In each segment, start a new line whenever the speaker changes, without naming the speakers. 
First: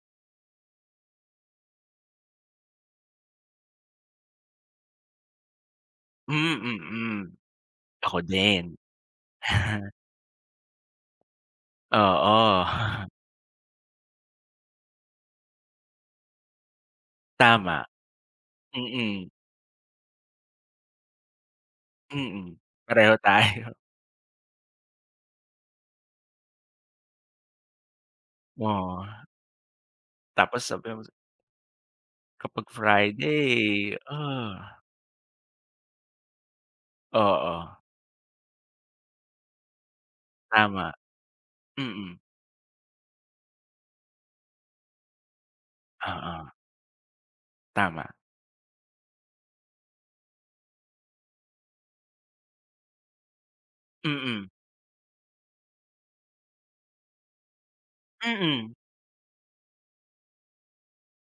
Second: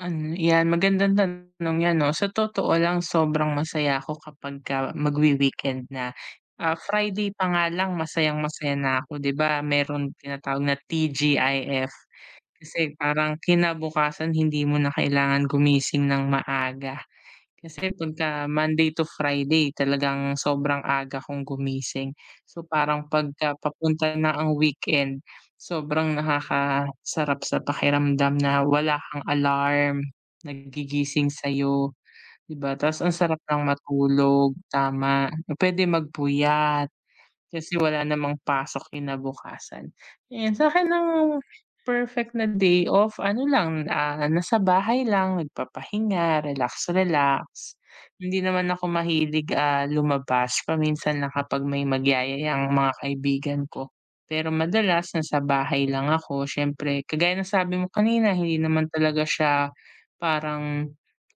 Ano 'yan magandang tanong 'yan 'no. Sa totoo lang sobrang masaya ako kapagka magwi-weekend na.
Mm,
Ah,
mm.
Friday pa nga lang
Ako
masayang-masaya
din.
na ko 'di ba meron tinatawag na TGIF
Oo.
kasi parang kinabukasan hindi mo na kailangan gumising ng maaga.
Tama.
Kasi pagka Monday to
Mm.
Friday talagang sobrang aga kong gumising.
Mm,
So parang
pareho
pagka
tayo.
papunta na ang weekend, sobrang nakakasarap sa pakiramdam na wala kang
Wah.
alarm na
Tapos sabi mo
gigising sa'yo 'di
Kapag
ba ta's ang sarap lang
friday,
matulog
ah.
tama, na puwede magpuyat
Oo.
kasi wala namang pasok kinabukasan. And sa'kin
Tama.
ang
Mm.
perfect na day off ano lang, ah, nasa bahay lang nagpapahinga
Oo.
relax, relax.
Tama.
Hindi naman ako mahilig, ah, lumabas paminsan lang kapag may magyayaya ang mga kaibigan ko,
Mm.
pero madalas nasa bahay lang ako siyempre kagaya ng sabi mo kanina hindi
Mm.
naman talaga siya parang,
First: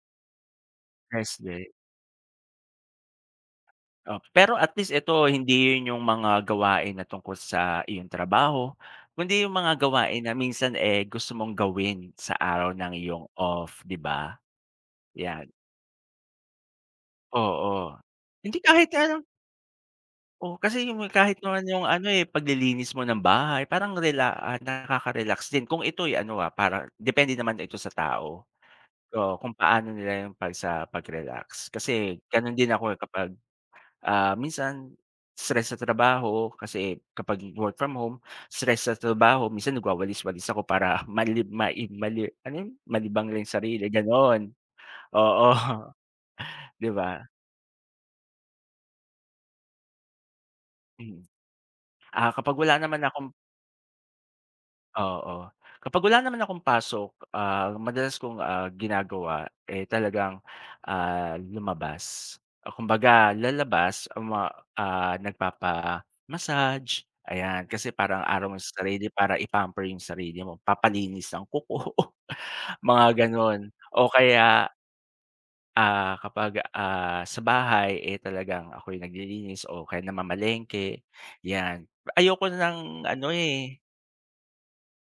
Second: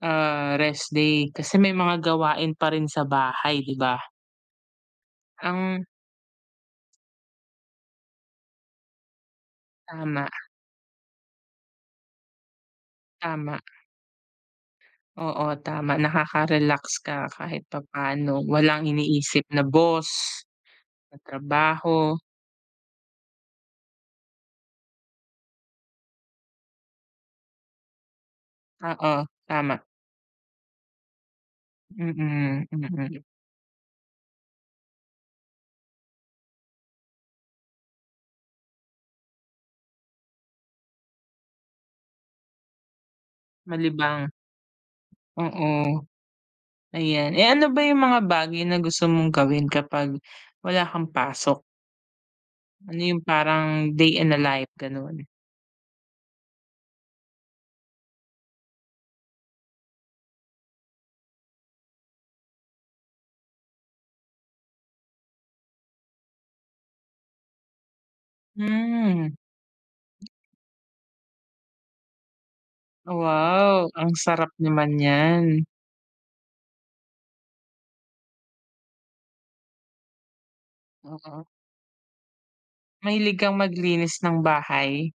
ah, rest day
Rest
kasi
day.
may mga gawain pa rin sa bahay 'di ba?
Oh, pero at least ito, hindi
Ang
yun yung mga gawain na tungkol sa iyong trabaho kundi yung mga gawain
Tama.
na minsan, eh, gusto mong gawin sa araw ng iyong
Tama.
off 'di ba?
Oo
'Yan.
tama nakakarelax ka kahit
Oo,
papa'no.
hindi
Walang
kahit ano
iniisip na boss.
Oh kasi yung
Sa
kahit naman yung ano,
trabaho.
eh, paglilinis mo ng bahay parang rela ah, nakaka-relax din kung ito'y ano, ah, parang depende naman ito sa tao.
Oo
Oo kung
tama.
paano nila yung pag sa pag-relax kasi ganun
Mm,
din ako, eh,
mm.
kapag, ah minsan stress sa trabaho kasi kapag work from home, stress sa trabaho minsan nagwawalis-walis ako para malib ma mali ano yun? Malibang lang yung sarili
Malibang.
gano'n, oo.
Oo.
'Di ba?
Ayan, eh, ano ba yung mga bagay na gusto mong gawin kapag wala kang
Mm.
pasok?
Ah kapag wala
Ano
naman
yung
akong
parang day in a life gano'n.
Oo, kapag wala naman akong pasok, ah, madalas kong, ah, ginagawa, eh, talagang, ah, lumabas. Ah, kumbaga lalabas ma, ah, nagpapa-massage ayan kasi parang araw mo sa sarili para
Hmm.
i-pamper yung sarili mo, papalinis ng kuko, mga ganun
Wow
o
ang sarap
kaya
naman n'yan.
ah, kapag, ah, sa bahay, eh, talagang ako'y naglilinis o kaya namamalengke,
Mm.
'yan. Ayoko ng ano
Mahilig kang
eh
maglinis ng bahay?